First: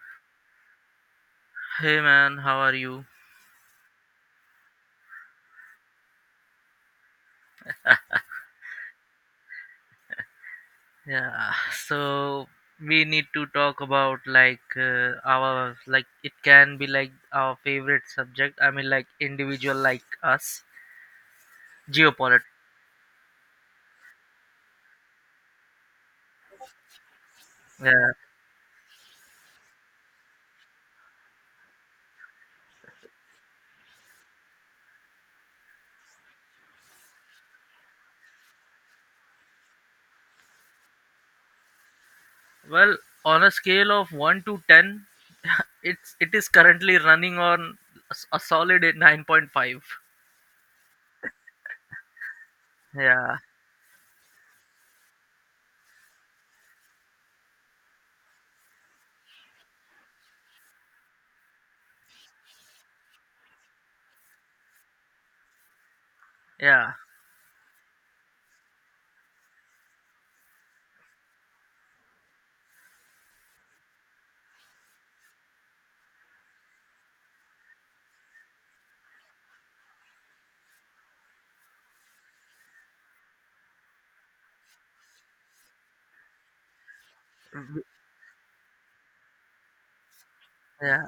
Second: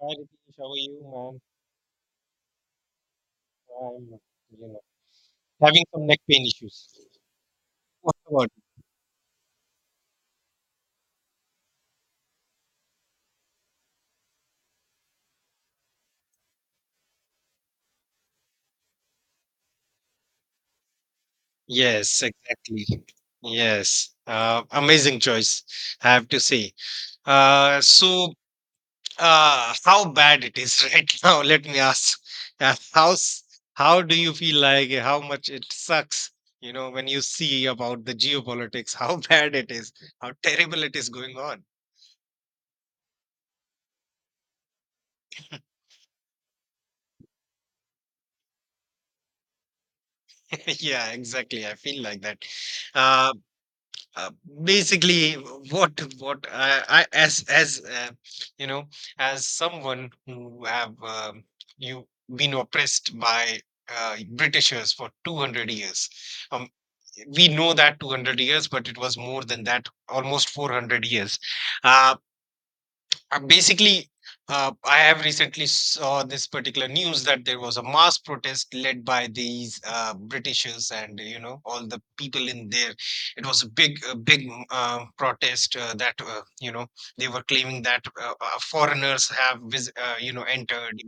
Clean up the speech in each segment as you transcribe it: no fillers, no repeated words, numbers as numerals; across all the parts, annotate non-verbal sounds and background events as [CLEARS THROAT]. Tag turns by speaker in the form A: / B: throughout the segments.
A: Hi, Ritesh. How are you, man?
B: Hey man, how are you?
A: I'm, you know, having some neck pain issues. What about you?
B: Yeah, so we need to talk about like our like it can be like our favorite subject. I mean, like individual like us,
A: Yes,
B: geopolitics.
A: exactly. Yes. Amazing choice, I have to say. Uh,
B: Yeah.
A: so, how bad it is [LAUGHS] right now? Let me ask. Uh, how how do you feel like? How much it sucks? You know, when you see about the geopolitics, how [LAUGHS] bad it is, how terrible it is going on.
B: Well, on a scale of 1 to 10, it is currently running on a solid at 9.5.
A: [LAUGHS] Yeah, exactly. I feel like that. Uh,
B: Yeah,
A: Uh, basically, what I, you know, as someone who have you been oppressed by Britishers for 200 years. Um,
B: yeah,
A: we know that 200 years, but it was more than that, almost 400 years. Uh, uh, basically, I have recently saw this particular news that there was a mass protest led by these Britishers and all the people in there. It was a big protest that they were
B: w-
A: claiming that foreigners have entered,
B: yeah.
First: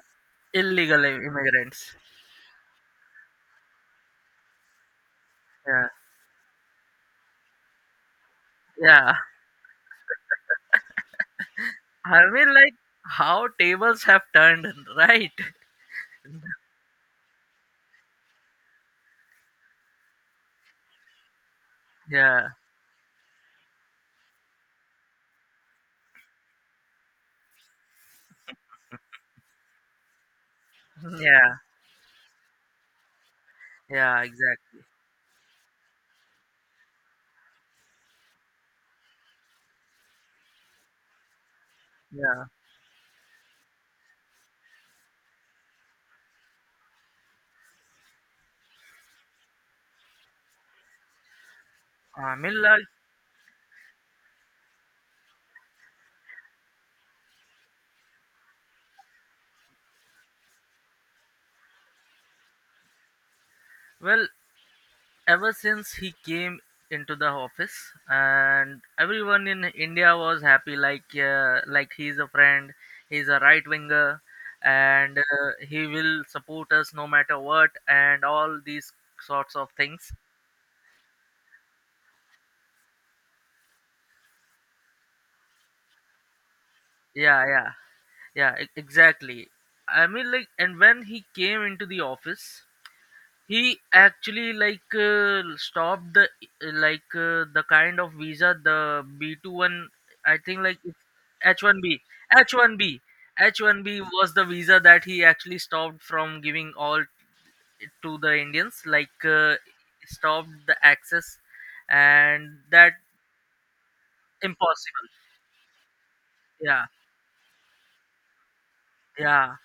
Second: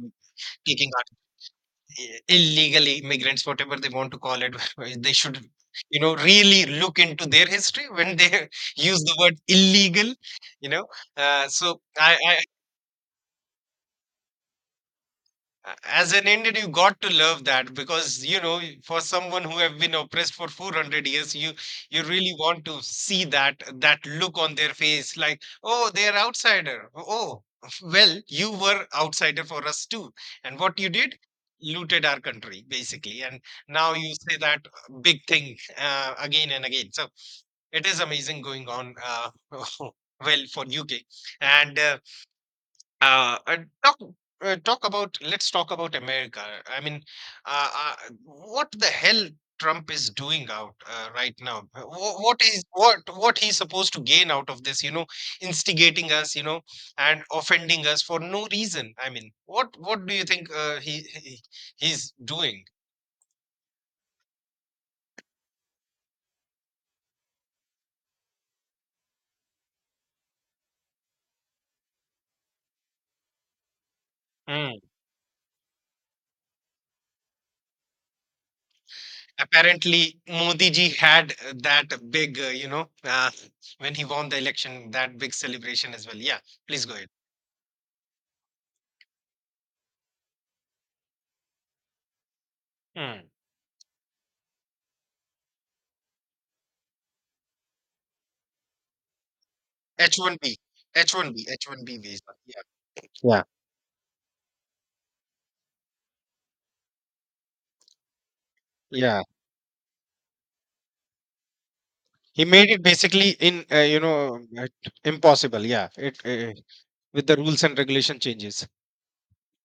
A: taking
B: Illegal
A: out
B: immigrants.
A: illegal immigrants, whatever they want to call it. [LAUGHS] They should
B: Yeah,
A: really look into their history when they [LAUGHS] use
B: yeah.
A: the word illegal. You know, uh, so I,
B: I
A: I
B: mean, like how tables have turned, right?
A: as an Indian, you got to love that because, for someone who have been oppressed for 400 years, you
B: [LAUGHS]
A: really
B: Yeah.
A: want to see that look on their face, like, oh, they're outsider. Oh, [LAUGHS] well, you were outsider for us too, and what you did
B: Yeah,
A: looted our country basically, and now you
B: yeah,
A: say that
B: exactly.
A: big thing again and again. So it is amazing going on, [LAUGHS] well, for UK. And.
B: Yeah,
A: Uh, uh, talk talk about let's talk about America. I mean, uh, uh, what the hell Trump is doing out right now? Wh-
B: I
A: What
B: mean,
A: is
B: like,
A: what he's supposed to gain out of this? Instigating us, and offending us for no reason. I mean, what do you think he's doing?
B: well, ever since he came into the office, and everyone in India was happy, like he's a friend, he's a right winger,
A: Mm.
B: and he will support us no matter what, and all these sorts of things.
A: Apparently, Modi ji had that big, you know, when he won the election, that big celebration as well. Yeah, please go
B: Yeah, yeah, yeah, exactly. I mean, like, and when he came into the office,
A: ahead.
B: he actually like stopped the like the kind of visa, the b two one, I
A: H-1B,
B: think like it's
A: H-1B,
B: H1B
A: H-1B visa. Yeah,
B: H1B
A: yeah,
B: H1B was the visa that he actually stopped from giving all to the Indians, like
A: yeah.
B: stopped the access,
A: He
B: and
A: made it
B: that
A: basically, in you know
B: impossible.
A: impossible. Yeah, it
B: Yeah,
A: with the rules and regulation changes.
B: yeah,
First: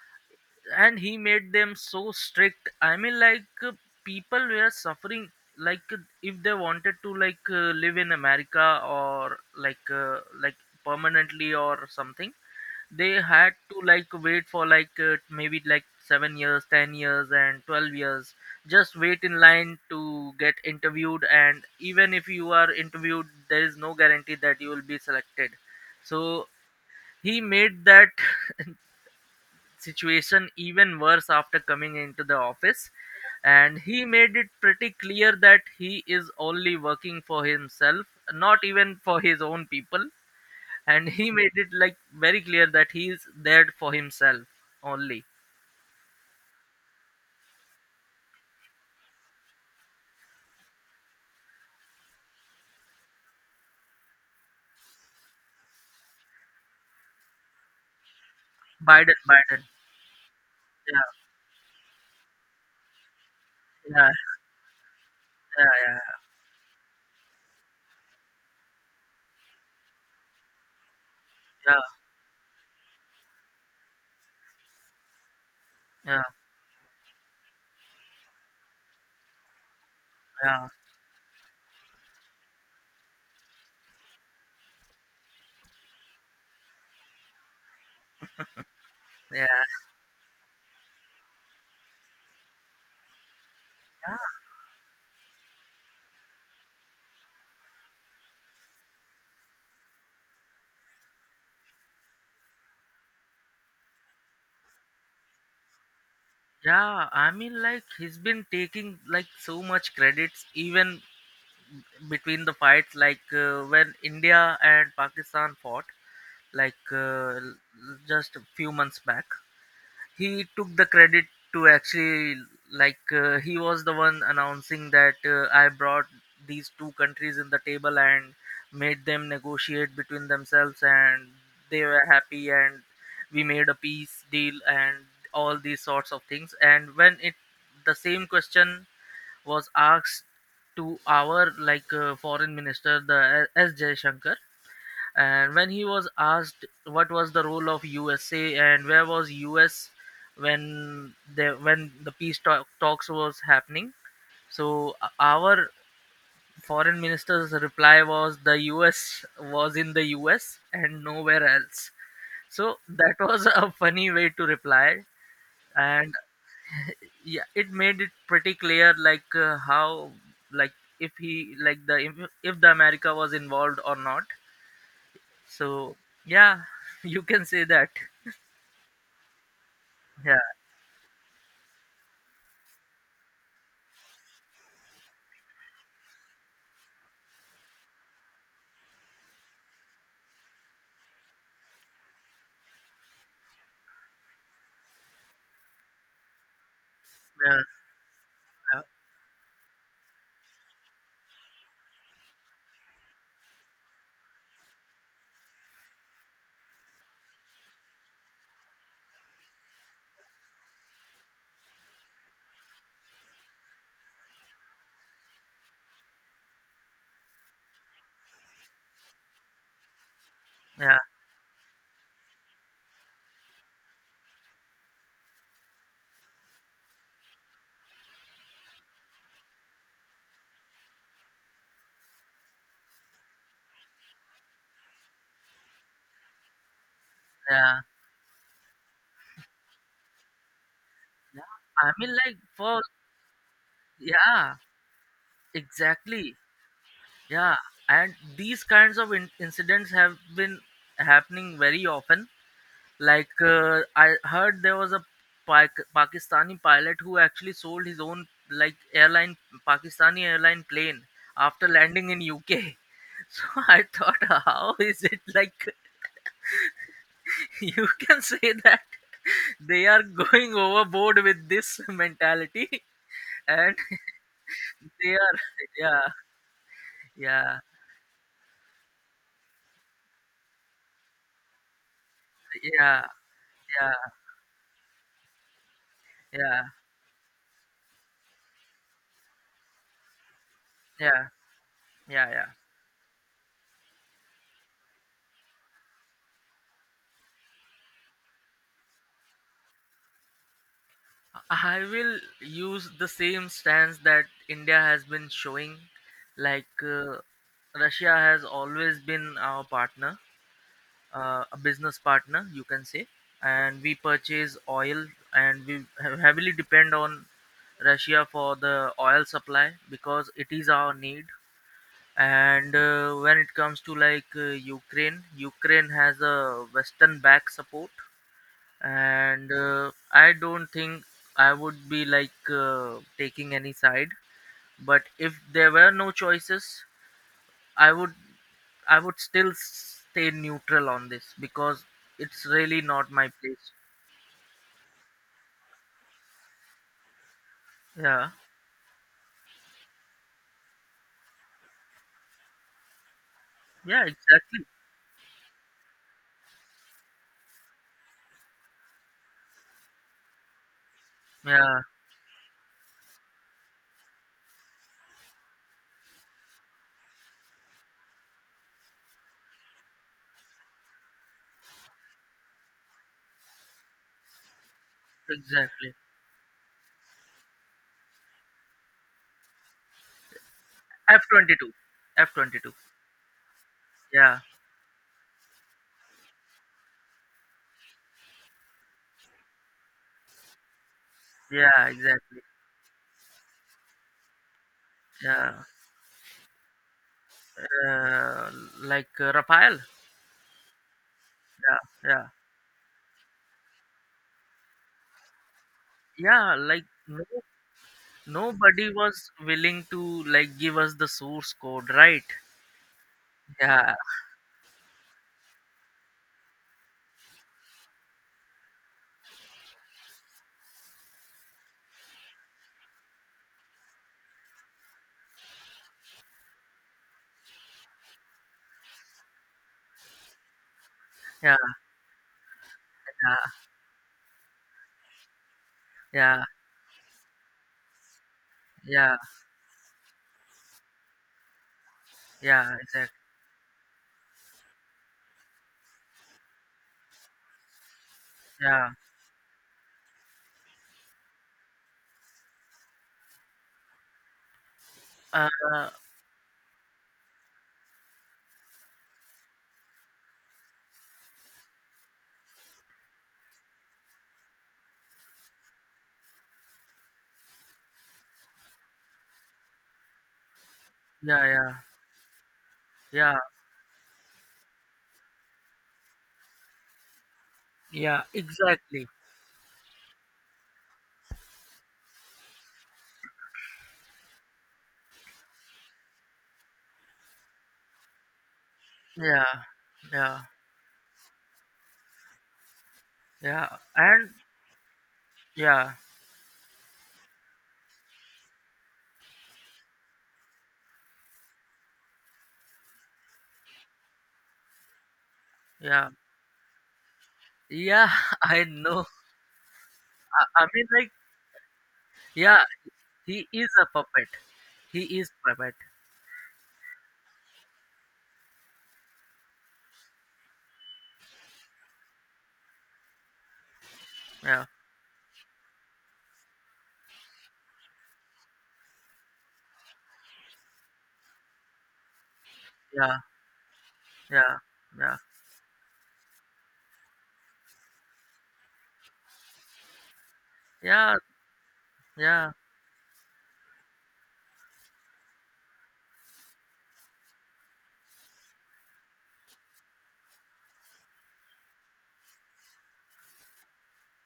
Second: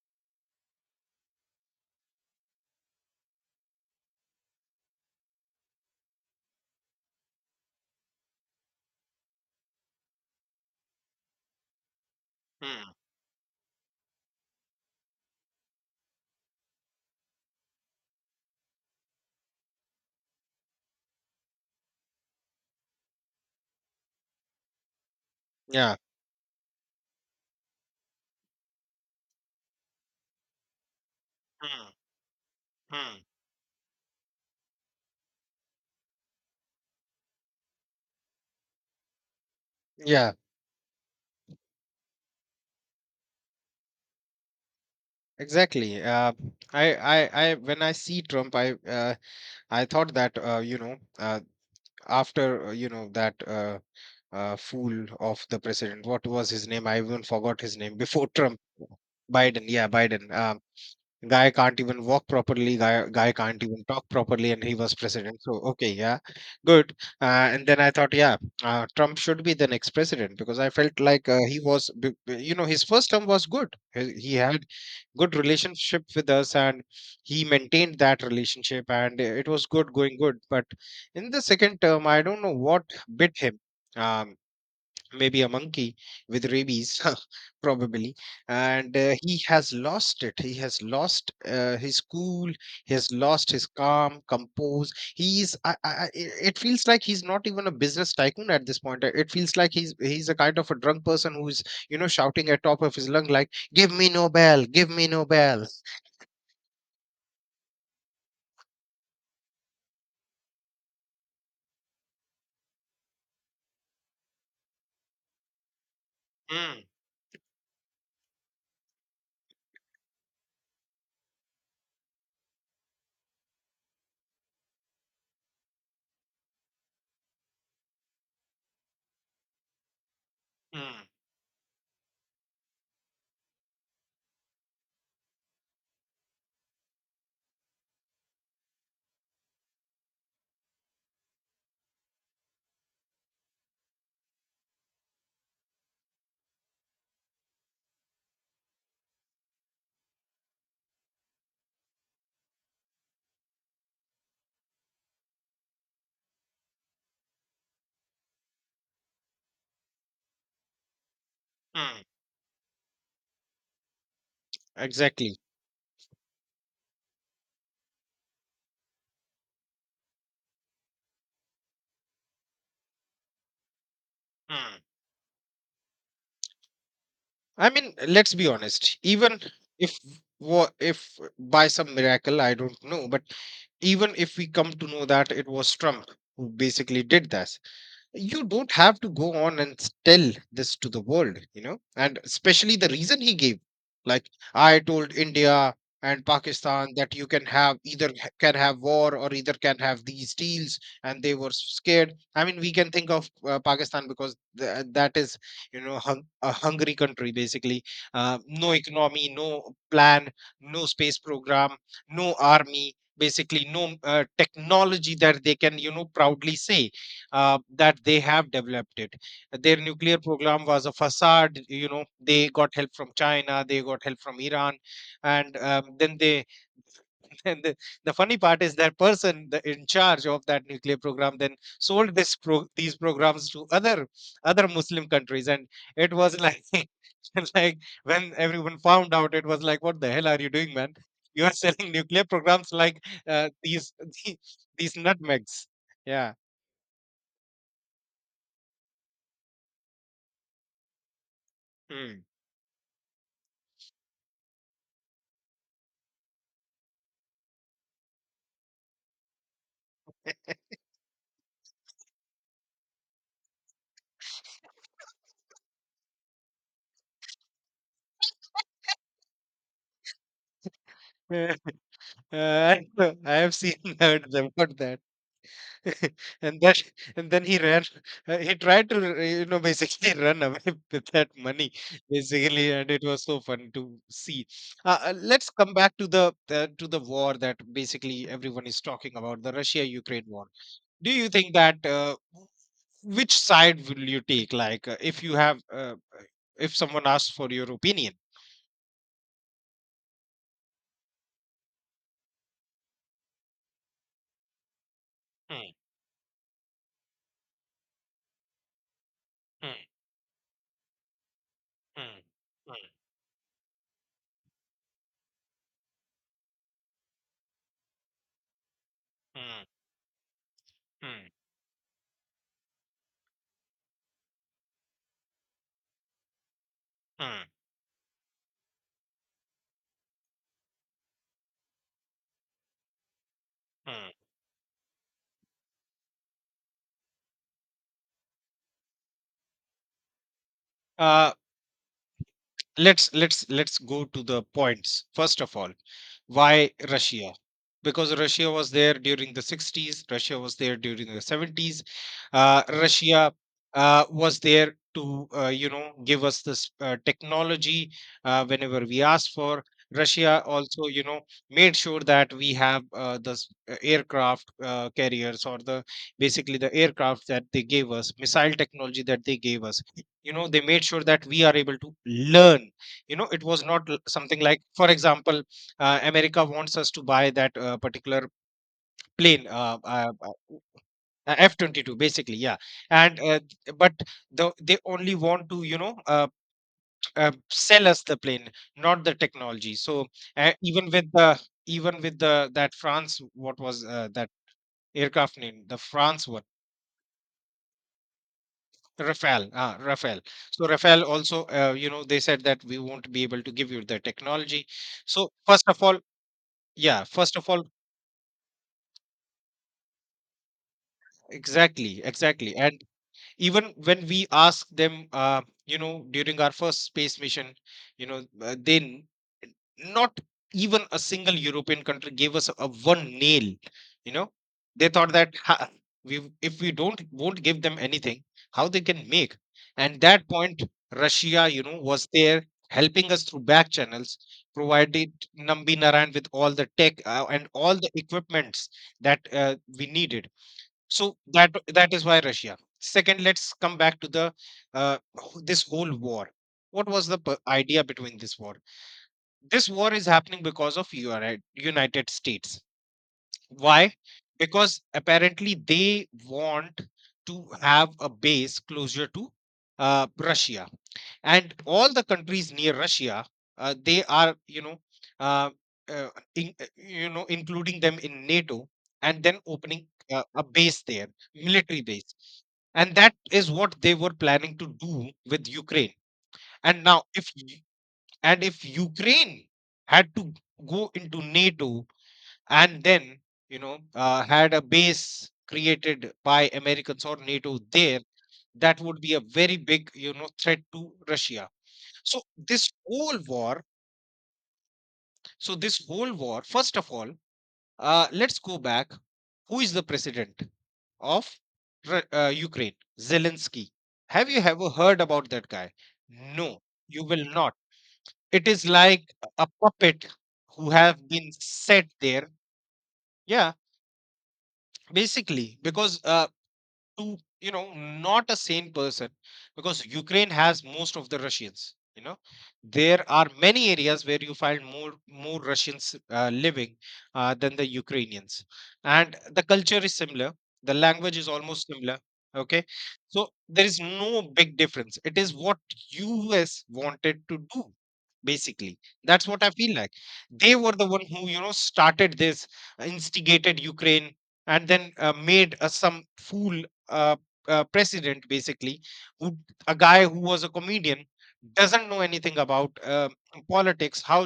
B: and he made them so strict. I mean, like people were suffering, like if they wanted to like live in america or like permanently or something,
A: Hmm.
B: they had to like wait for like maybe like 7 years, 10 years, and 12 years, just wait in line to get interviewed, and even if you are interviewed, there is no guarantee that you will be selected.
A: Yeah.
B: So he made that situation even worse after
A: Hmm.
B: coming into the office,
A: Hmm.
B: and he made it pretty clear that he is only working for himself, not even for his own people.
A: Yeah.
B: And he made it like very clear that he is there for himself only.
A: Exactly. When I see Trump, I thought that, after, that, fool of the president, what was his name? I even forgot his name before Trump.
B: Biden.
A: Biden, yeah, Biden. Uh,
B: Yeah,
A: guy can't even walk properly, guy can't even talk
B: yeah,
A: properly, and he was president, so
B: yeah,
A: okay.
B: yeah,
A: Yeah, good. And then I thought, yeah, Trump should be the next president, because I felt like, he
B: yeah,
A: was b- b- you know his first term was good. He had good relationship
B: yeah,
A: with us, and he maintained that relationship, and it was good going good. But in the second term, I don't know what bit him. Um, maybe a monkey with rabies [LAUGHS] probably. And he
B: yeah,
A: has lost it, he has lost his cool, he has lost his
B: yeah,
A: calm compose. He is I, I, I- it it feels like he's not even a business tycoon at this point. It feels like he's a kind of a drunk person who's shouting at top of his lung, like, give me Nobel, give me Nobel.
B: yeah. I mean, like he's been taking like so much credits, even between the fights, like when India and Pakistan fought,
A: Mm,
B: like just a few months back. He took the credit to actually like he was the one announcing that I brought these two countries in the table and made them negotiate between themselves,
A: mm,
B: and they were happy, and we made a peace deal, and all these sorts of things. And when it, the same question was asked to our, like foreign minister, the S Jayashankar, and when he was asked what was the role of USA and where was US when the peace talks was happening, so our foreign minister's reply was, the US was in the US and nowhere else.
A: mm.
B: So that [LAUGHS] was a funny way to reply,
A: Exactly.
B: and yeah, it made it pretty clear, like how, like if he like the if the America was involved or not. So yeah, [LAUGHS] you can say
A: I
B: that.
A: mean, let's be honest. Even if,
B: Yeah,
A: if by some miracle, I don't know, but even if we come to know that it was Trump who basically did that, you don't have to go on and, tell this to the world, and especially the reason he gave, like, I told India and Pakistan that you can
B: yeah,
A: have either, can have
B: yeah,
A: war, or either can have these deals. And they were scared. I mean, we can think of Pakistan, because, that is, a hungry country basically. No economy, no plan, no space program, no army, basically no technology that they can proudly say that they have developed it. Their nuclear program was a
B: yeah,
A: facade. You know, they got help from China, they got help from Iran, and then they. [LAUGHS] And the funny part is that person, in charge of that nuclear program, then sold these programs to other Muslim countries, and it was like. [LAUGHS] It's like
B: yeah,
A: when everyone found out, it was like, what the hell are you doing, man? [LAUGHS] You are
B: yeah. I
A: selling
B: mean,
A: nuclear
B: like,
A: programs
B: for
A: like these
B: yeah,
A: [LAUGHS] these nutmegs. Yeah.
B: exactly. Yeah, and these kinds of incidents have been happening very
A: Hmm.
B: often. Like I heard there was a Pakistani pilot who actually sold his own like airline, Pakistani airline plane after landing in UK. [LAUGHS] So I thought, how is it, like, [LAUGHS] you can say that they are going overboard with this
A: [LAUGHS]
B: mentality.
A: I [LAUGHS] I
B: [LAUGHS]
A: have seen
B: And
A: [LAUGHS] heard about that,
B: they are [LAUGHS] yeah,
A: [LAUGHS] and that and then he
B: yeah,
A: ran. He tried to, basically, run away [LAUGHS] with that money basically, and it
B: yeah,
A: was so fun
B: yeah,
A: to see. Let's come back to the,
B: yeah,
A: war that basically everyone is talking about, the Russia-Ukraine war. Do
B: yeah,
A: you think that
B: yeah, yeah.
A: which side will you take? Like, if you, if someone asks for your opinion.
B: I will use the same stance that India has been
A: Hmm,
B: showing. Like Russia has always been our
A: hmm,
B: partner, a business
A: hmm,
B: partner, you can say, and we purchase oil, and we heavily depend on Russia for the oil
A: hmm, hmm,
B: supply, because it is our
A: hmm,
B: need. And when it comes to, like Ukraine, has a western
A: hmm,
B: back support, and I don't think I would be like taking any
A: hmm.
B: side, but if there were no choices, i would I would still stay neutral on this,
A: Uh,
B: because it's really not
A: let's
B: my
A: let's
B: place.
A: let's go to the points. First of all, why Russia? Because
B: Yeah,
A: Russia was there during the 60s, Russia was there during the 70s. Russia
B: yeah,
A: was
B: exactly.
A: there to, give us this technology, whenever we asked for. Russia also, made
B: Yeah,
A: sure that we have, aircraft carriers, or the basically the aircraft, that they gave us missile technology, that they gave us. They made sure that we are able to learn. It was not, something like, for example,
B: exactly.
A: America wants us to buy that particular plane,
B: f22
A: F-22 basically. Yeah.
B: f22
A: And but
B: Yeah,
A: they only want to, sell us the plane, not the technology. So even with the,
B: yeah, exactly.
A: that France, what was, that aircraft name,
B: Yeah,
A: the France one?
B: uh, like
A: Rafale,
B: Raphael.
A: Rafale. So Rafale also,
B: Yeah,
A: they
B: yeah,
A: said that we won't be able to give you the technology. So first of all,
B: yeah. Like,
A: yeah,
B: no,
A: first of all,
B: nobody was willing to like give us the source code,
A: exactly,
B: right?
A: exactly. And even
B: Yeah,
A: when we ask them, during our first space mission, then not even a single European country gave us a one nail. You know, they thought that, we, if we don't won't give them anything, how they can make? And that point, Russia,
B: yeah,
A: was there helping us through back channels, provided Nambi Naran with
B: yeah,
A: all the tech, and all the equipments
B: yeah, yeah,
A: that we needed, so that is why Russia.
B: yeah. Exactly.
A: Second, let's come back to the, this whole war. What was the, idea between this war?
B: Yeah.
A: This war is happening because of, United States. Why? Because
B: Uh,
A: apparently they want to have a base closer to Russia, and all the countries near Russia, they are, you know uh, uh, in, you know including them in NATO, and then opening a base there,
B: yeah, yeah,
A: military base. And that
B: yeah,
A: is what they were planning to do with Ukraine. And now, if y-
B: yeah.
A: and if
B: Exactly.
A: Ukraine had to go into NATO, and then, had a base created by Americans or NATO there, that would be a
B: Yeah,
A: very big,
B: yeah,
A: threat to Russia. So this whole war,
B: yeah. And yeah,
A: first of all, let's go back. Who is the president of, Ukraine? Zelensky. Have you ever heard about that guy?
B: yeah,
A: No, you will not.
B: yeah. [LAUGHS]
A: It
B: I
A: is
B: know.
A: like a puppet
B: I
A: who
B: mean,
A: have
B: like,
A: been set there.
B: yeah. He
A: Yeah,
B: is a puppet. He is
A: basically,
B: puppet.
A: because, to you know not a sane person, because Ukraine has most of the Russians. There are many areas where you find
B: Yeah,
A: more Russians living than the Ukrainians, and the culture is similar, the language is almost similar, okay?
B: yeah,
A: So there is no big
B: yeah,
A: difference.
B: yeah.
A: It is what US wanted to do basically. That's what I feel like. They were the one
B: Yeah,
A: who, started this,
B: yeah,
A: instigated Ukraine, and then made some fool uh, president basically, who a guy who was a comedian, doesn't know anything about politics, how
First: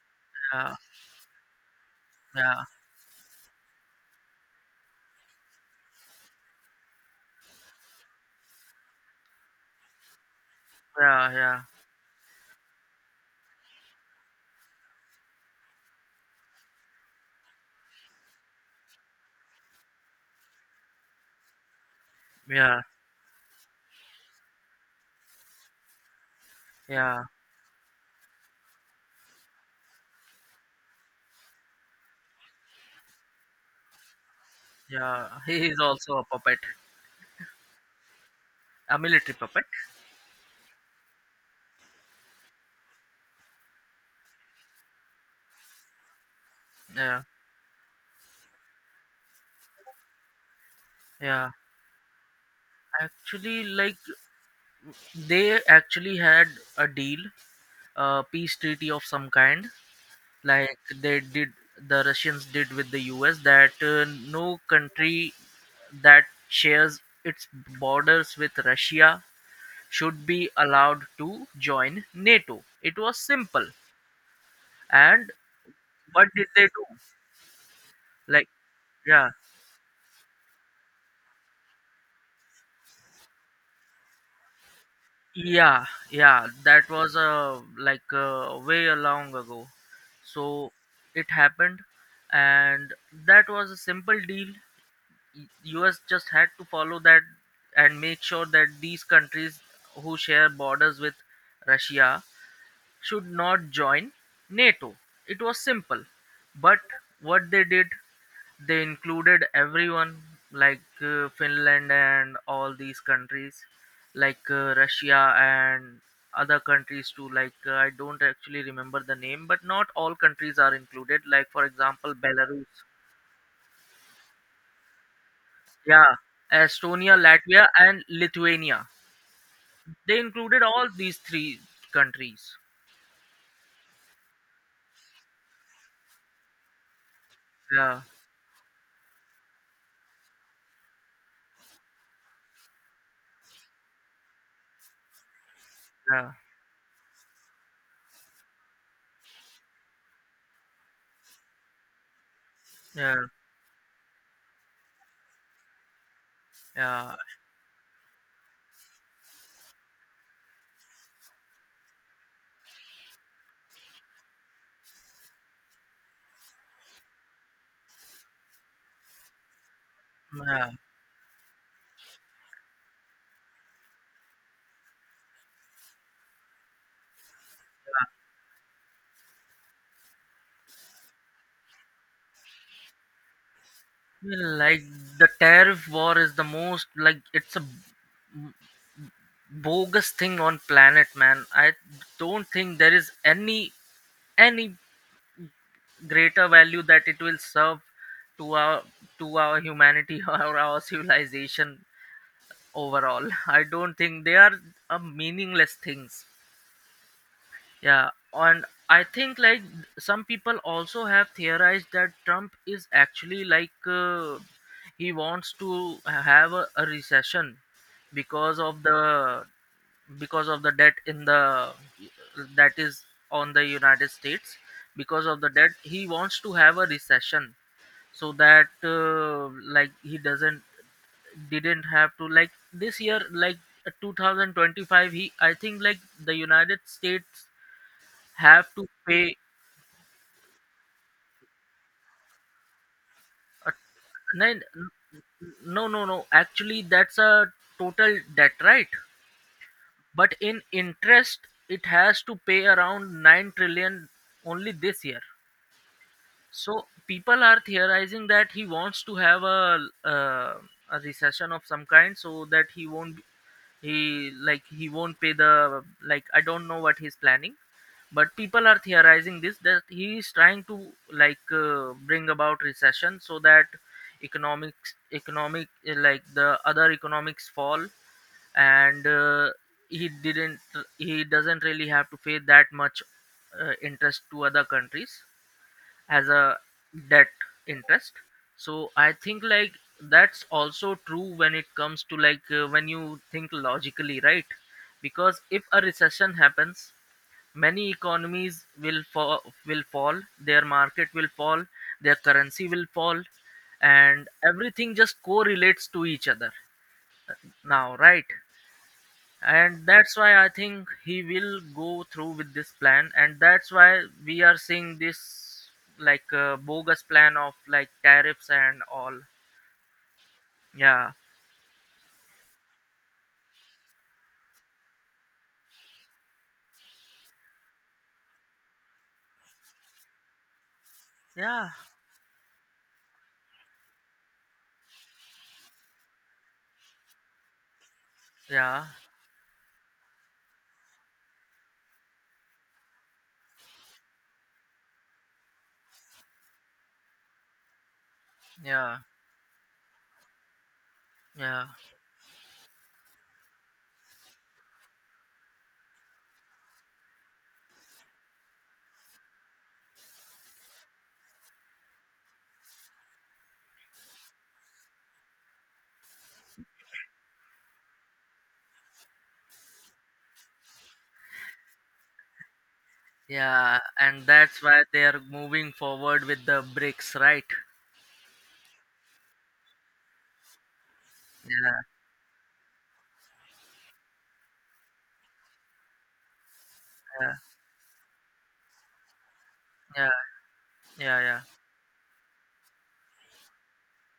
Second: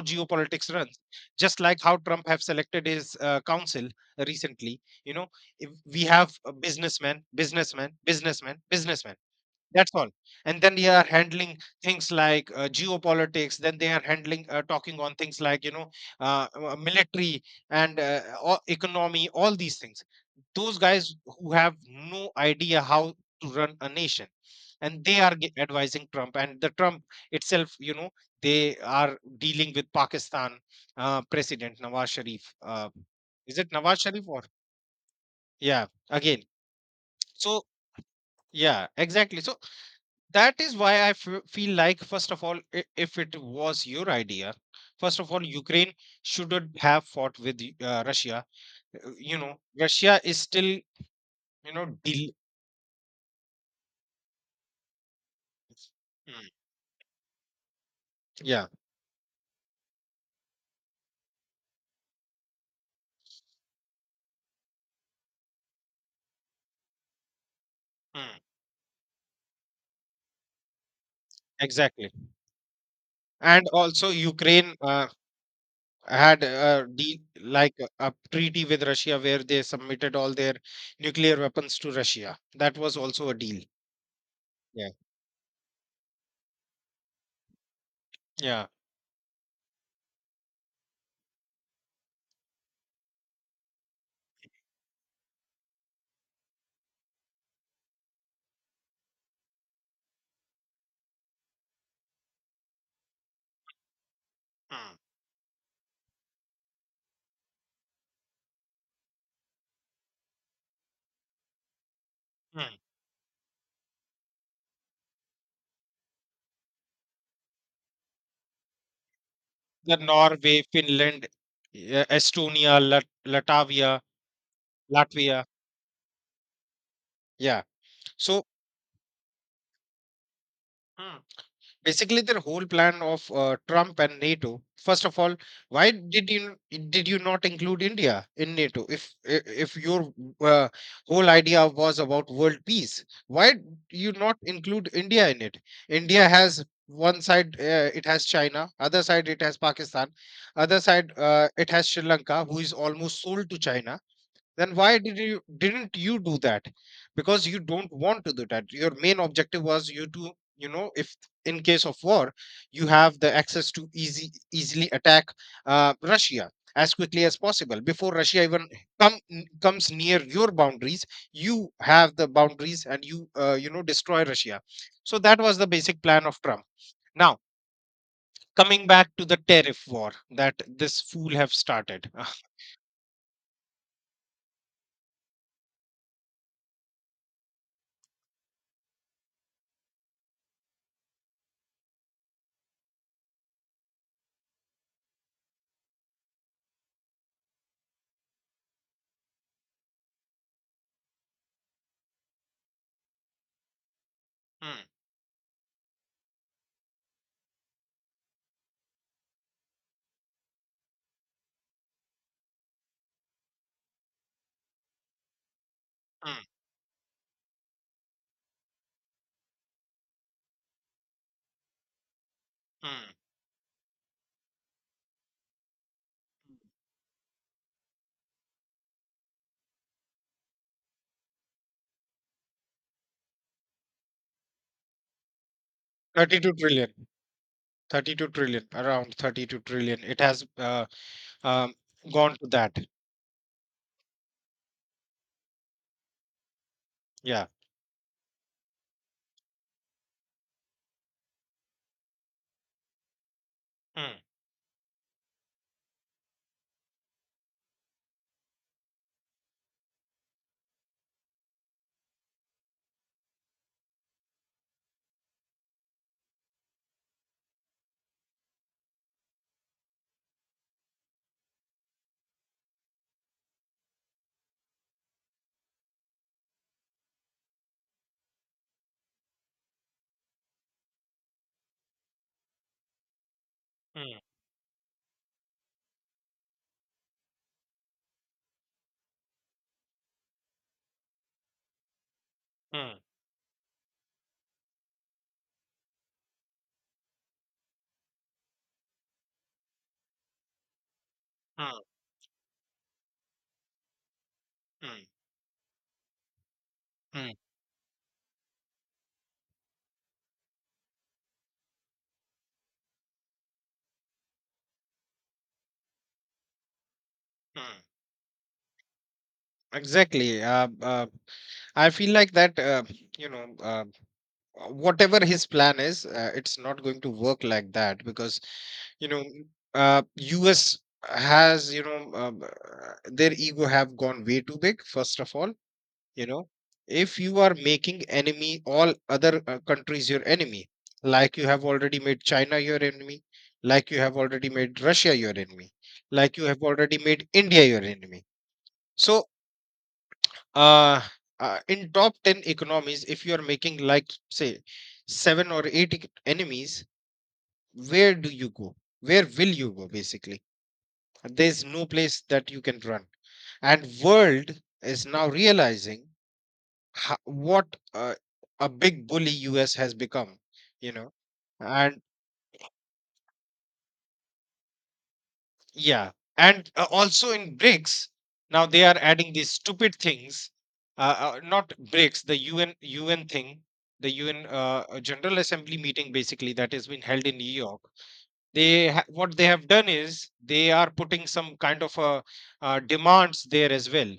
B: yeah,
A: geopolitics runs, just like how Trump have
B: yeah,
A: selected his council recently. You know if we have a businessman, businessman, businessman, businessman, that's all. And then they are
B: yeah,
A: handling
B: yeah,
A: things like geopolitics. Then they are handling, talking on things like, military, and economy. All these things. Those guys who have no
B: yeah,
A: idea how to run a nation, and they are advising Trump. And the Trump
B: yeah,
A: itself, you know, they are dealing with Pakistan, President Nawaz Sharif. Is it Nawaz Sharif, or
B: yeah. [LAUGHS] He is
A: yeah?
B: also a
A: Again,
B: puppet,
A: so yeah,
B: a military
A: exactly. So
B: puppet.
A: that is why I feel like, first of all, if it was your idea, first of all, Ukraine shouldn't have
B: Yeah,
A: fought with Russia. You know, Russia is still,
B: yeah.
A: you know, deal.
B: Actually, like they actually had
A: Mm,
B: a deal, a peace
A: yeah,
B: treaty of some kind, like the Russians did with the U.S. that no country that shares its
A: mm,
B: borders with Russia should be allowed to join
A: exactly.
B: NATO. It was simple.
A: And also, Ukraine
B: And what
A: had
B: did they do?
A: a deal, like a
B: Like,
A: treaty with Russia
B: yeah,
A: where they submitted all their nuclear weapons to Russia. That was also a deal. Yeah,
B: yeah, yeah, that was like
A: yeah.
B: way long ago. So it happened, and that was a simple deal. Us just had to follow that and make sure that these countries who share borders with russia should not join
A: Mm,
B: NATO. It was simple. But what they did, they included everyone, like Finland and
A: mm.
B: all these countries, like Russia and other countries too. Like, I don't actually remember the name, but not
A: The
B: all countries
A: Norway,
B: are included.
A: Finland,
B: Like, for
A: yeah,
B: example, Belarus.
A: Estonia, Latvia, Latvia.
B: Yeah, Estonia,
A: Yeah.
B: Latvia, and
A: So,
B: Lithuania. They included all
A: hmm,
B: these three
A: basically, their
B: countries.
A: whole plan of Trump and NATO. First of all, why did you not include
B: Yeah,
A: India in NATO? If if your uh, whole idea was about world peace, why you not include India in it? India
B: yeah,
A: has one side, it has China; other side, it has Pakistan; other side, it has Sri Lanka, who is almost
B: yeah,
A: sold to China. Then why didn't you do that?
B: yeah,
A: Because you don't want to do that. Your main objective was you to, you know, if in case of war, you have the access to easy easily attack Russia as quickly as possible before Russia even comes near your
B: yeah.
A: boundaries. You have the boundaries, and you, you know destroy Russia. So that was the basic plan of Trump. Now, coming back to the tariff war that this fool have started. [LAUGHS]
B: Well, like the tariff war is the most, like, it's a bogus thing on planet, man. I don't think there is any greater value that it will serve to our humanity, [LAUGHS] or our civilization overall. I don't think they are
A: Hmm,
B: meaningless things. Yeah, and I think, like, some people also have theorized that Trump is actually like he wants to
A: hmm,
B: have a recession, because of the because of the debt in the, that is
A: hmm.
B: on the United States. Because of the debt, he wants to have a recession, so that like he doesn't didn't have to, like, this year, like 2025. He I think like the
A: 32
B: united
A: trillion.
B: states
A: 32
B: have
A: trillion,
B: to
A: around
B: pay
A: 32 trillion. It has um, gone to that.
B: a, nine? No, no, no, actually that's
A: Yeah.
B: a total debt, right? But in interest, it has to pay around 9 trillion
A: Mm,
B: only this year. So people are theorizing that he wants to have a recession of some kind, so that he won't, he won't pay the, like, I don't know what he's planning, but people are theorizing this, that he is trying to like bring about recession, so that economic, like the other economics fall, and he didn't he doesn't really have to pay that much
A: mm,
B: interest to other countries as a debt interest. So I think like that's also true when it comes to, like when
A: mm,
B: you think logically, right? Because if a recession happens, many economies will fall, their market will fall,
A: mm,
B: their currency will fall, and everything
A: mm,
B: just correlates to each other
A: mm,
B: now, right? And that's why I think he will go through with this plan, and that's why we are seeing this, like bogus plan of
A: mm.
B: like tariffs and all.
A: Exactly.
B: Yeah,
A: I feel like that, you know, whatever his plan is, it's not going to work like that, because, you know, US
B: yeah,
A: has, their ego have gone way too big, first of all. You know, if you are making enemy
B: yeah,
A: all other countries your enemy, like you have already made China your enemy, like you have already made Russia your enemy, like you have already made India your enemy.
B: yeah,
A: So, uh,
B: yeah,
A: in top 10 economies, if you are making, like, say, seven or eight enemies, where do you go? Where will you go, basically? There's no place that you can run, and world is now realizing, what uh, a big bully US has become. you know, and
B: yeah. And that's why they are moving
A: yeah,
B: forward with the
A: and
B: bricks,
A: also
B: right?
A: in BRICS, now they are adding these stupid things, not
B: Yeah,
A: BRICS, the UN thing, the UN General Assembly meeting, basically, that has been held
B: yeah,
A: in New York. They what they have done
B: yeah,
A: is they are
B: yeah,
A: putting
B: yeah,
A: some kind of a demands there as well,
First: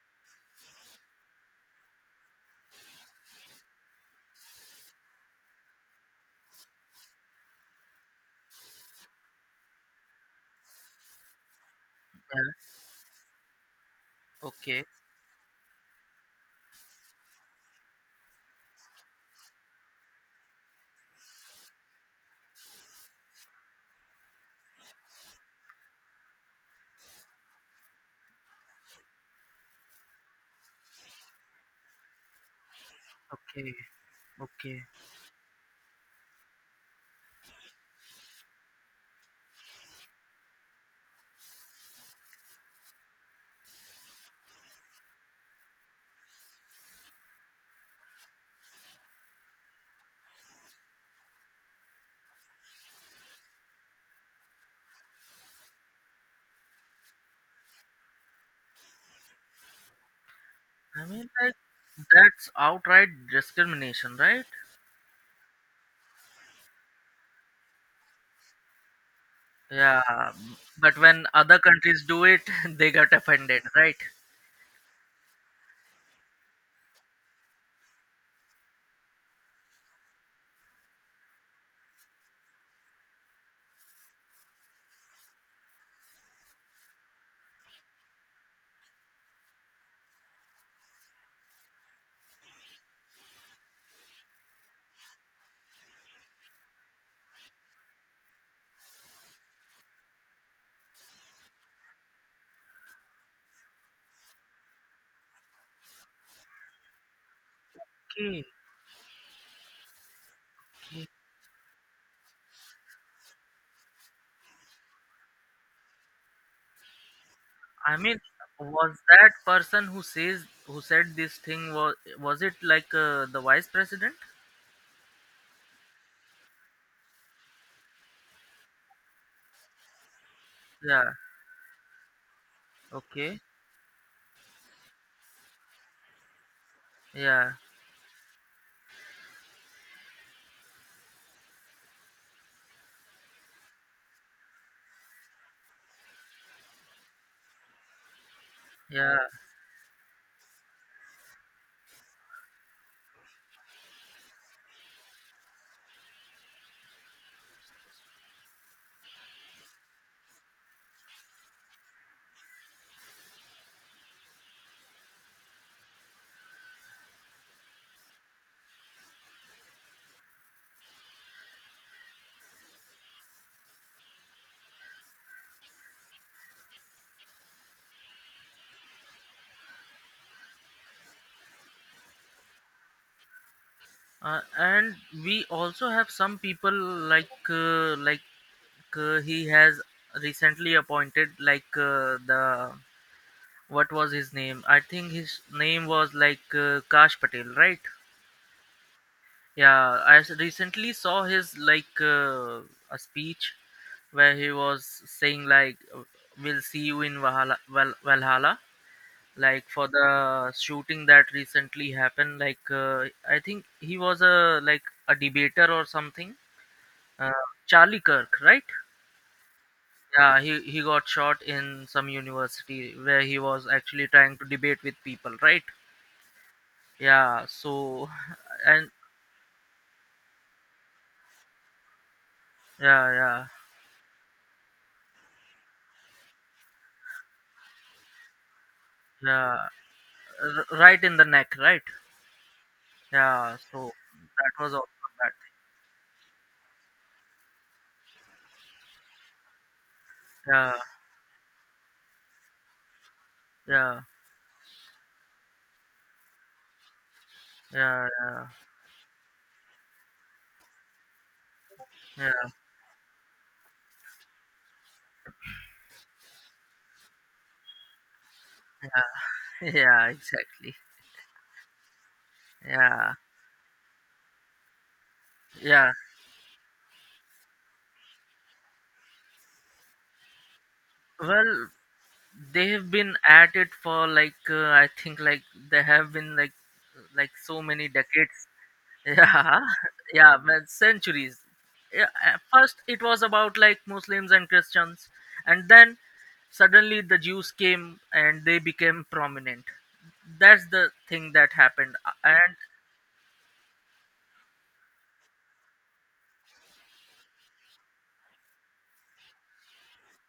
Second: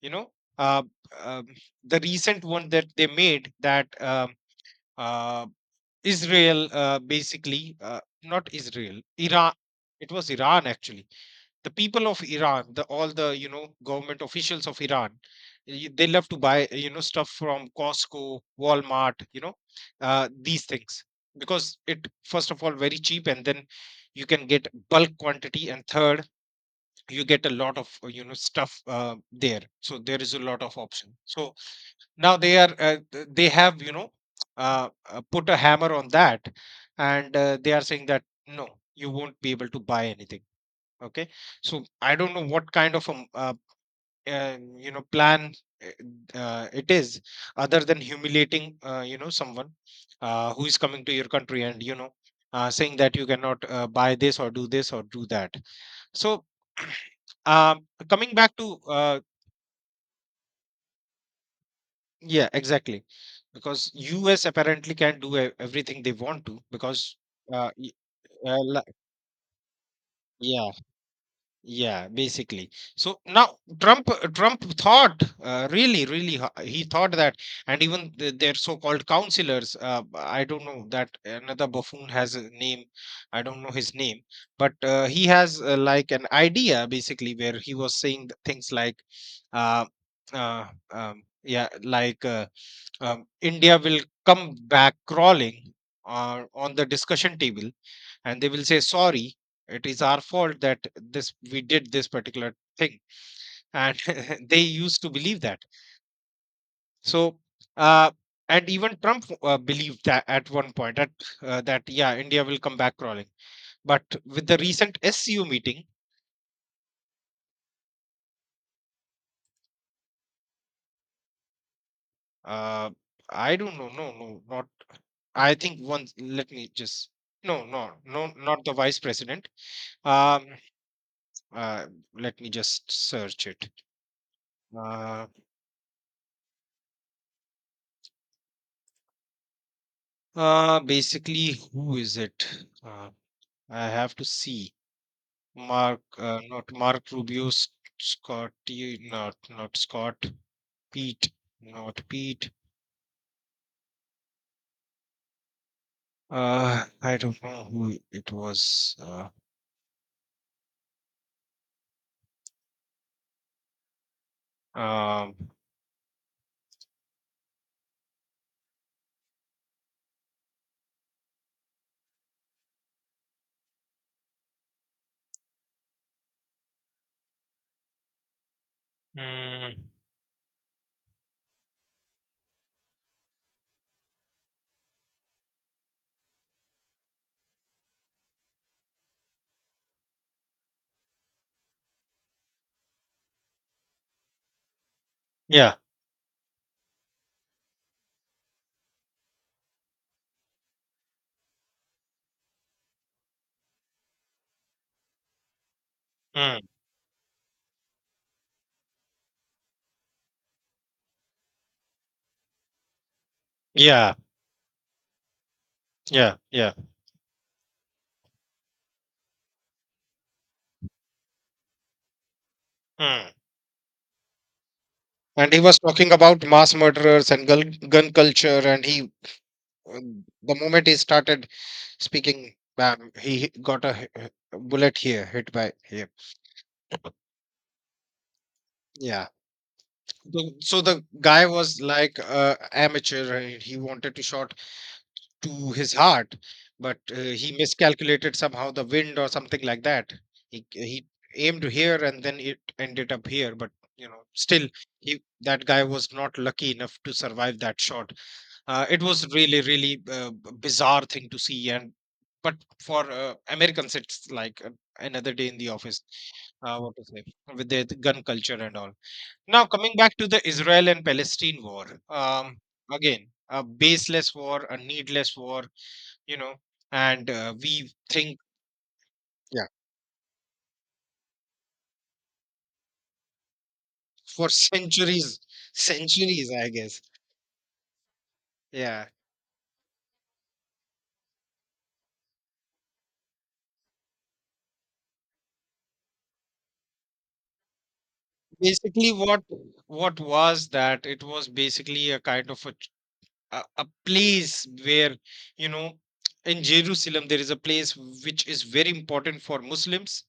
A: you know. Uh, um, the recent one that they made, that, uh, Israel, basically, not Israel, Iran. It was Iran, actually. The people of Iran,
B: yeah.
A: the all the, you know, government officials of
B: Okay,
A: Iran, they love to buy, you know, stuff from Costco, Walmart, you know, these things, because it first of all very cheap, and then you can get bulk quantity, and third you get a lot of, stuff there, so there is a lot of option. So now they are, they
B: okay,
A: have,
B: okay.
A: put a hammer on that, and they are saying that no, you won't be able to buy anything. Okay, so I don't know what kind of a plan it is, other than humiliating, you know, someone, who is coming to your country, and, you know, saying that you cannot, buy this or do that. So [CLEARS THROAT] coming back to,
B: I mean, like, that's
A: yeah, exactly.
B: outright
A: Because
B: discrimination,
A: US
B: right?
A: apparently can do everything they want to, because uh, y- uh la-
B: Yeah,
A: yeah,
B: but when other countries
A: yeah,
B: do it, [LAUGHS]
A: basically.
B: they get
A: So now
B: offended, right?
A: Trump thought, really, really, he thought that, and even their so-called counselors. I don't know that another buffoon has a name. I don't know his name, but he has, like, an idea basically, where he was saying things like, uh, uh, yeah, like, India will come back crawling on the discussion table, and they will say sorry, it is our fault, that this we did this particular thing. And [LAUGHS] they used to believe that. So, uh,
B: Okay.
A: and even Trump believed that at one point,
B: Okay.
A: that, yeah, India will come back crawling. But with the recent SCU meeting,
B: I mean, was that person who says who said this thing, was it
A: uh,
B: like the
A: I
B: vice
A: don't know. No,
B: president?
A: no, not, I think, once, let me just, no, no, no, not the vice president. um
B: Yeah.
A: uh, Let me just
B: Okay.
A: search it. uh,
B: Yeah.
A: Basically, who is it? Uh, I have to see. Mark, not Mark Rubio, Scotty,
B: Yeah.
A: not Scott, Pete, not Pete. I don't know who it was. Um, mm,
B: And we also have some people like he has recently appointed, like the, what was his name? I think his
A: yeah,
B: name was like Kash Patel, right? Yeah, recently saw his, like a speech, where he was saying, like,
A: mm,
B: "We'll see you in Valhalla." Valhalla. Like, for the shooting that recently happened, like I think he
A: yeah,
B: was a, like, a debater or
A: yeah,
B: something.
A: yeah.
B: Uh, Charlie Kirk, right? Yeah, he got shot in some university where
A: Mm.
B: he was actually trying to debate with people,
A: And he
B: right?
A: was talking about mass murderers
B: Yeah.
A: and
B: So,
A: gun culture,
B: [LAUGHS]
A: and
B: and
A: uh, the moment he started speaking,
B: yeah,
A: bam, he
B: yeah,
A: got a bullet here, hit by here. Yeah.
B: yeah,
A: So
B: right
A: the
B: in the
A: guy
B: neck,
A: was,
B: right?
A: like, amateur,
B: Yeah,
A: and he
B: so
A: wanted to
B: that
A: shot
B: was also a bad
A: to his heart, but he miscalculated somehow the wind or something like that.
B: thing.
A: He
B: Yeah,
A: he aimed here and then it ended up here, but
B: yeah,
A: still, he that guy was not lucky enough to survive that
B: yeah,
A: shot.
B: yeah,
A: It was really, really, bizarre thing to see. And
B: yeah,
A: but for Americans, it's like, another day in the office. What to say, with their gun culture and all. Now,
B: yeah, [LAUGHS]
A: coming
B: yeah,
A: back to the
B: exactly.
A: Israel and Palestine war,
B: Yeah,
A: again, a baseless war, a needless war,
B: yeah.
A: you know, and we think, yeah,
B: Well, they have been at it for, like
A: for
B: I think
A: centuries,
B: like they have been
A: centuries,
B: like,
A: I guess.
B: so many decades. [LAUGHS]
A: Yeah.
B: Yeah, yeah, man, centuries. Yeah, at first it was about like Muslims and Christians, and then suddenly the Jews came and they became
A: Basically, what
B: prominent. That's
A: was
B: the
A: that? It
B: thing
A: was
B: that happened,
A: basically a kind
B: and
A: of a, a place where, you know, in Jerusalem, there is a place which is very important for Muslims,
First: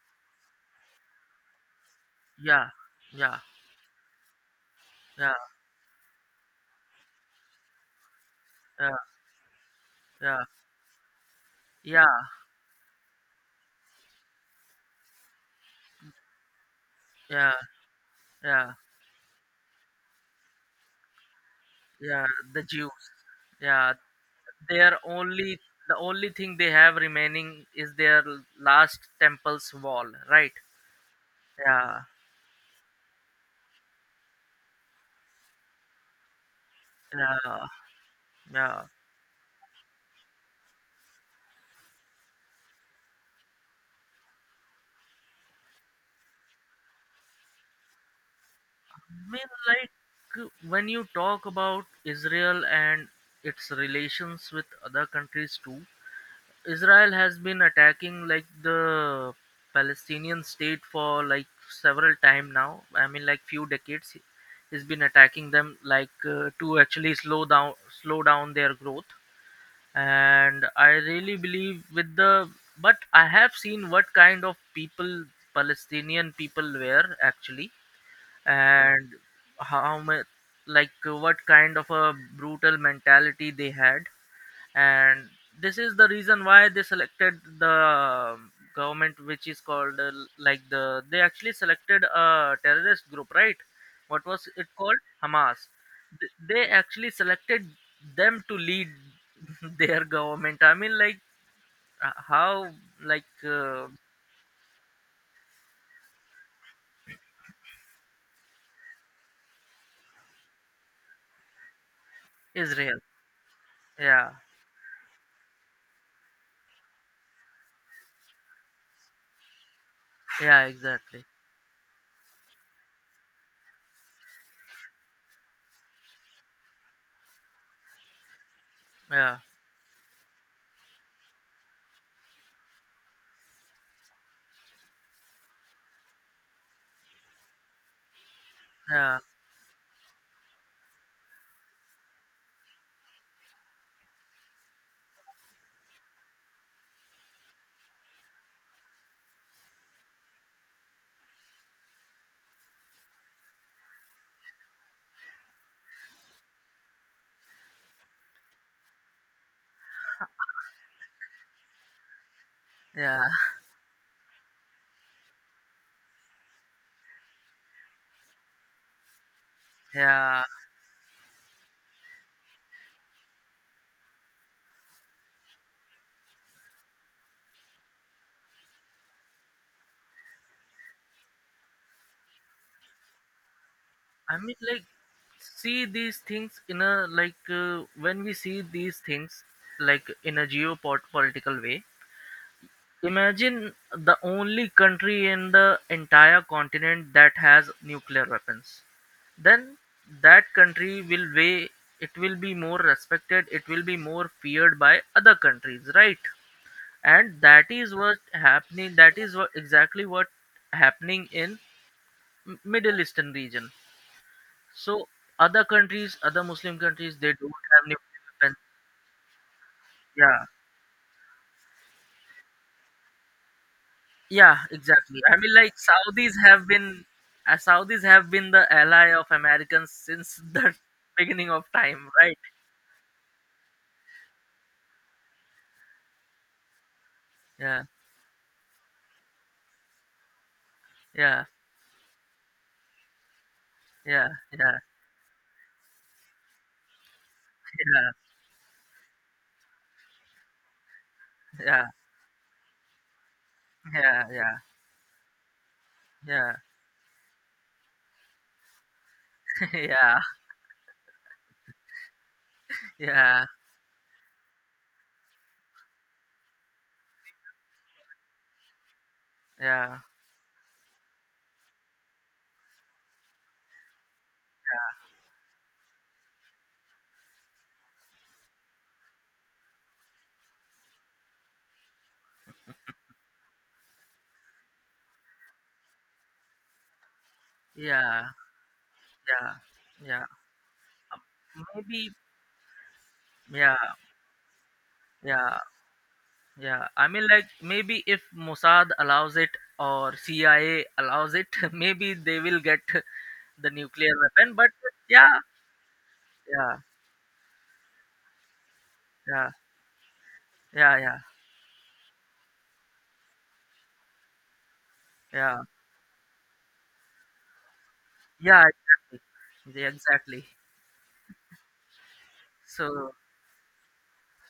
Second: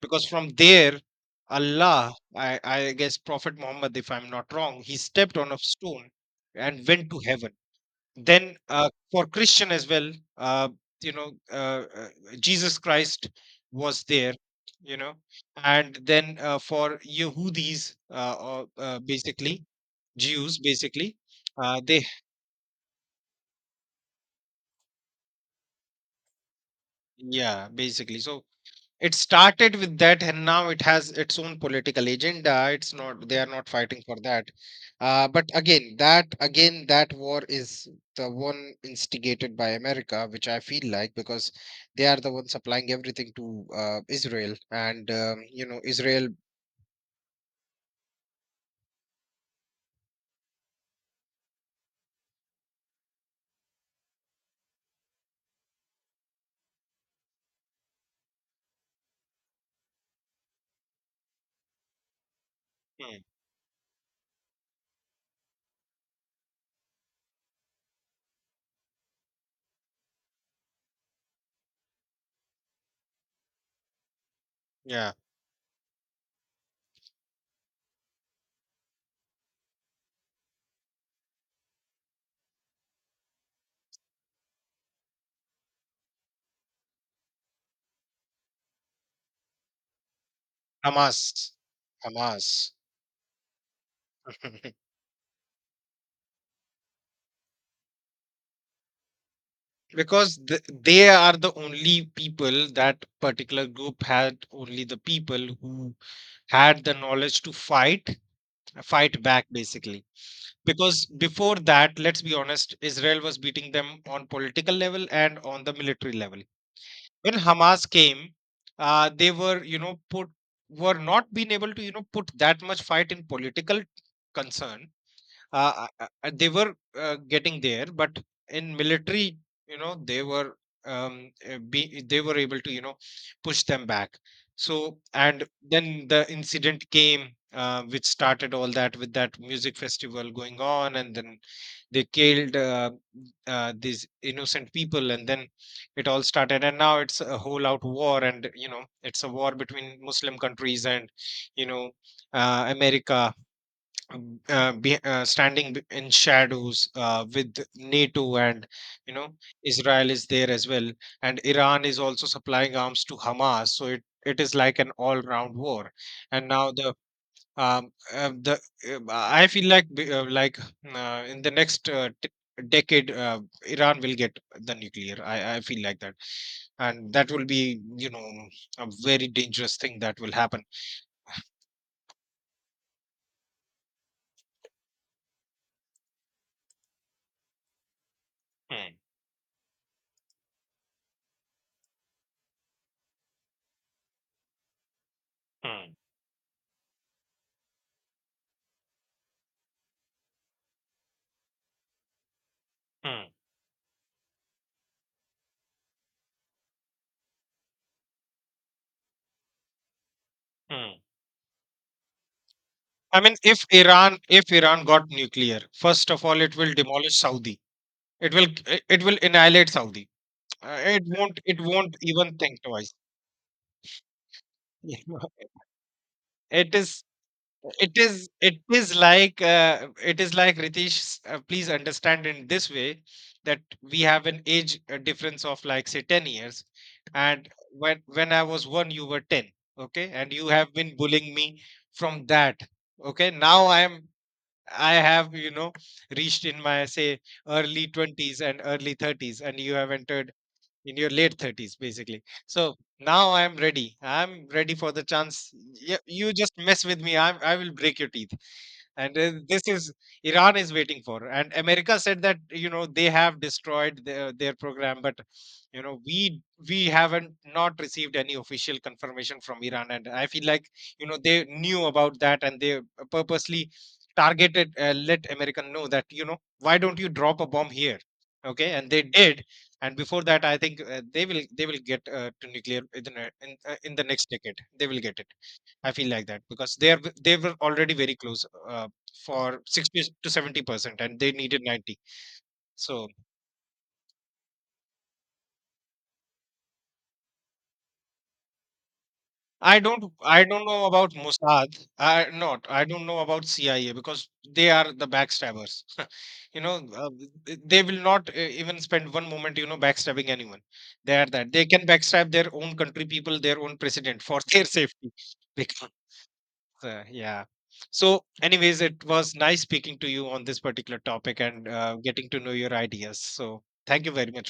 A: because from there, Allah,
B: yeah,
A: I guess,
B: yeah,
A: Prophet Muhammad, if I'm not wrong, he
B: yeah,
A: stepped on a stone and went to heaven. Then,
B: yeah,
A: for Christian as well,
B: yeah,
A: uh, you know uh, uh,
B: yeah,
A: Jesus Christ was there, you know, and then, for
B: yeah,
A: Yehudis, or,
B: yeah,
A: basically, Jews, basically, they,
B: yeah. The Jews, yeah, their only the only thing they have
A: yeah,
B: remaining is their
A: basically. So
B: last
A: it
B: temple's
A: started with
B: wall,
A: that, and
B: right?
A: now it has its own
B: Yeah,
A: political agenda. It's not, they are not fighting for that. But again, that, again, that war
B: yeah,
A: is the one
B: yeah.
A: instigated by America, which I feel like, because they are the one supplying everything to, Israel, and you know, Israel.
B: I mean, like, when you talk about Israel and its relations with other countries too, Israel has been attacking like the Palestinian state for, like, several time now. I
A: Hmm,
B: mean, like, few decades, has been attacking them, like to actually slow down, their growth. And I really believe with the but I have seen what kind of
A: yeah,
B: people, Palestinian people were actually, and how much, like what kind of a brutal mentality they had. And this is the reason why they selected the, government, which is called like they actually
A: Hamas,
B: selected a
A: Hamas.
B: terrorist group, right? What was it
A: [LAUGHS]
B: called? Hamas. They actually selected them to lead [LAUGHS] their
A: Because
B: government. I mean,
A: they
B: like
A: are the only people,
B: how,
A: that
B: like
A: particular group had only the people who had the knowledge to fight back, basically. Because before that, let's be honest,
B: Israel,
A: Israel was beating them on
B: yeah,
A: political level and on the military level. When Hamas came, they were, you know, put
B: yeah,
A: were
B: exactly,
A: not being able to, you know, put that much fight in political concern. They were, getting there, but in military,
B: yeah,
A: you know, they were, they were able to, you know, push them back. So, and then the incident came, which started all that, with
B: yeah,
A: that music festival going on, and then they killed, these innocent people, and then it all started. And now it's a whole out war, and you know, it's a war between Muslim countries and, you know, America, standing in shadows, with NATO, and you know, Israel is there as well, and Iran is also supplying arms to
B: yeah, [LAUGHS]
A: Hamas. So it is like an all round war. And now the, the, I feel like
B: yeah.
A: like, in the next, decade, Iran will get the nuclear. I feel like that, and that will be, you know, a very dangerous thing that will happen.
B: I mean, like, see these things in a, like when we see
A: Hmm,
B: these things, like, in a geopolitical way. Imagine the only country in the
A: hmm,
B: entire continent that has nuclear weapons. Then that country will weigh. It will be more
A: hmm,
B: respected. It will be more feared by other countries, right? And that is what happening. That is what exactly what
A: hmm.
B: happening in Middle
A: I
B: Eastern
A: mean, if
B: region.
A: Iran
B: So
A: got nuclear,
B: other
A: first
B: countries,
A: of all,
B: other
A: it will
B: Muslim countries,
A: demolish
B: they don't
A: Saudi.
B: have nuclear
A: It will,
B: weapons.
A: it it will annihilate Saudi.
B: Yeah,
A: It won't even think twice.
B: yeah,
A: You
B: exactly. I mean,
A: [LAUGHS]
B: like, Saudis have
A: It is,
B: Saudis have been
A: it
B: the
A: is
B: ally of
A: like, uh,
B: Americans
A: it is
B: since
A: like
B: the [LAUGHS]
A: Ritesh.
B: beginning of
A: Please
B: time,
A: understand
B: right?
A: in this way, that we have an age difference of, like, say, 10 years, and
B: Yeah,
A: when I was one, you were ten. Okay, and you have been bullying
B: yeah,
A: me from that. Okay, now
B: yeah, yeah,
A: I have, you know, reached in my, say, early 20s and early 30s, and you have entered in your late 30s,
B: yeah,
A: basically. So now I'm ready.
B: yeah, yeah,
A: I'm
B: yeah,
A: ready for the chance. Yeah, you just
B: yeah,
A: mess with me. I will break your teeth, and this
B: [LAUGHS]
A: is,
B: yeah,
A: Iran is waiting for. And America said that, you know, they have
B: yeah,
A: destroyed their program, but you know we haven't not received any official confirmation from Iran.
B: yeah,
A: And I feel like, you know, they knew about that, and they purposely targeted, let American know that, you know, why don't you drop a bomb here. Okay, and they did. And before that, I think, they will get, to nuclear in, in the next decade, they will get it. I feel like that, because they are they were already very
B: yeah,
A: close, for
B: yeah,
A: 60
B: yeah.
A: to 70%, and they needed 90.
B: Maybe,
A: So
B: yeah, yeah. Yeah, I mean, like, maybe if Mossad allows it or
A: I don't
B: CIA
A: know about
B: allows it,
A: Mossad.
B: [LAUGHS] maybe they will get
A: I don't know about
B: the
A: CIA,
B: nuclear
A: because
B: weapon.
A: they
B: But
A: are the
B: yeah,
A: backstabbers. [LAUGHS] you know
B: yeah,
A: uh, they will not, even spend one
B: yeah,
A: moment, you know, backstabbing anyone.
B: yeah, yeah,
A: They are that they can backstab their own country people, their own president for [LAUGHS] their safety.
B: yeah,
A: So, yeah. So,
B: yeah,
A: anyways, it
B: exactly,
A: was nice
B: yeah,
A: speaking to you on
B: exactly.
A: this particular topic and, getting to know your
B: So
A: ideas. So, thank you very much.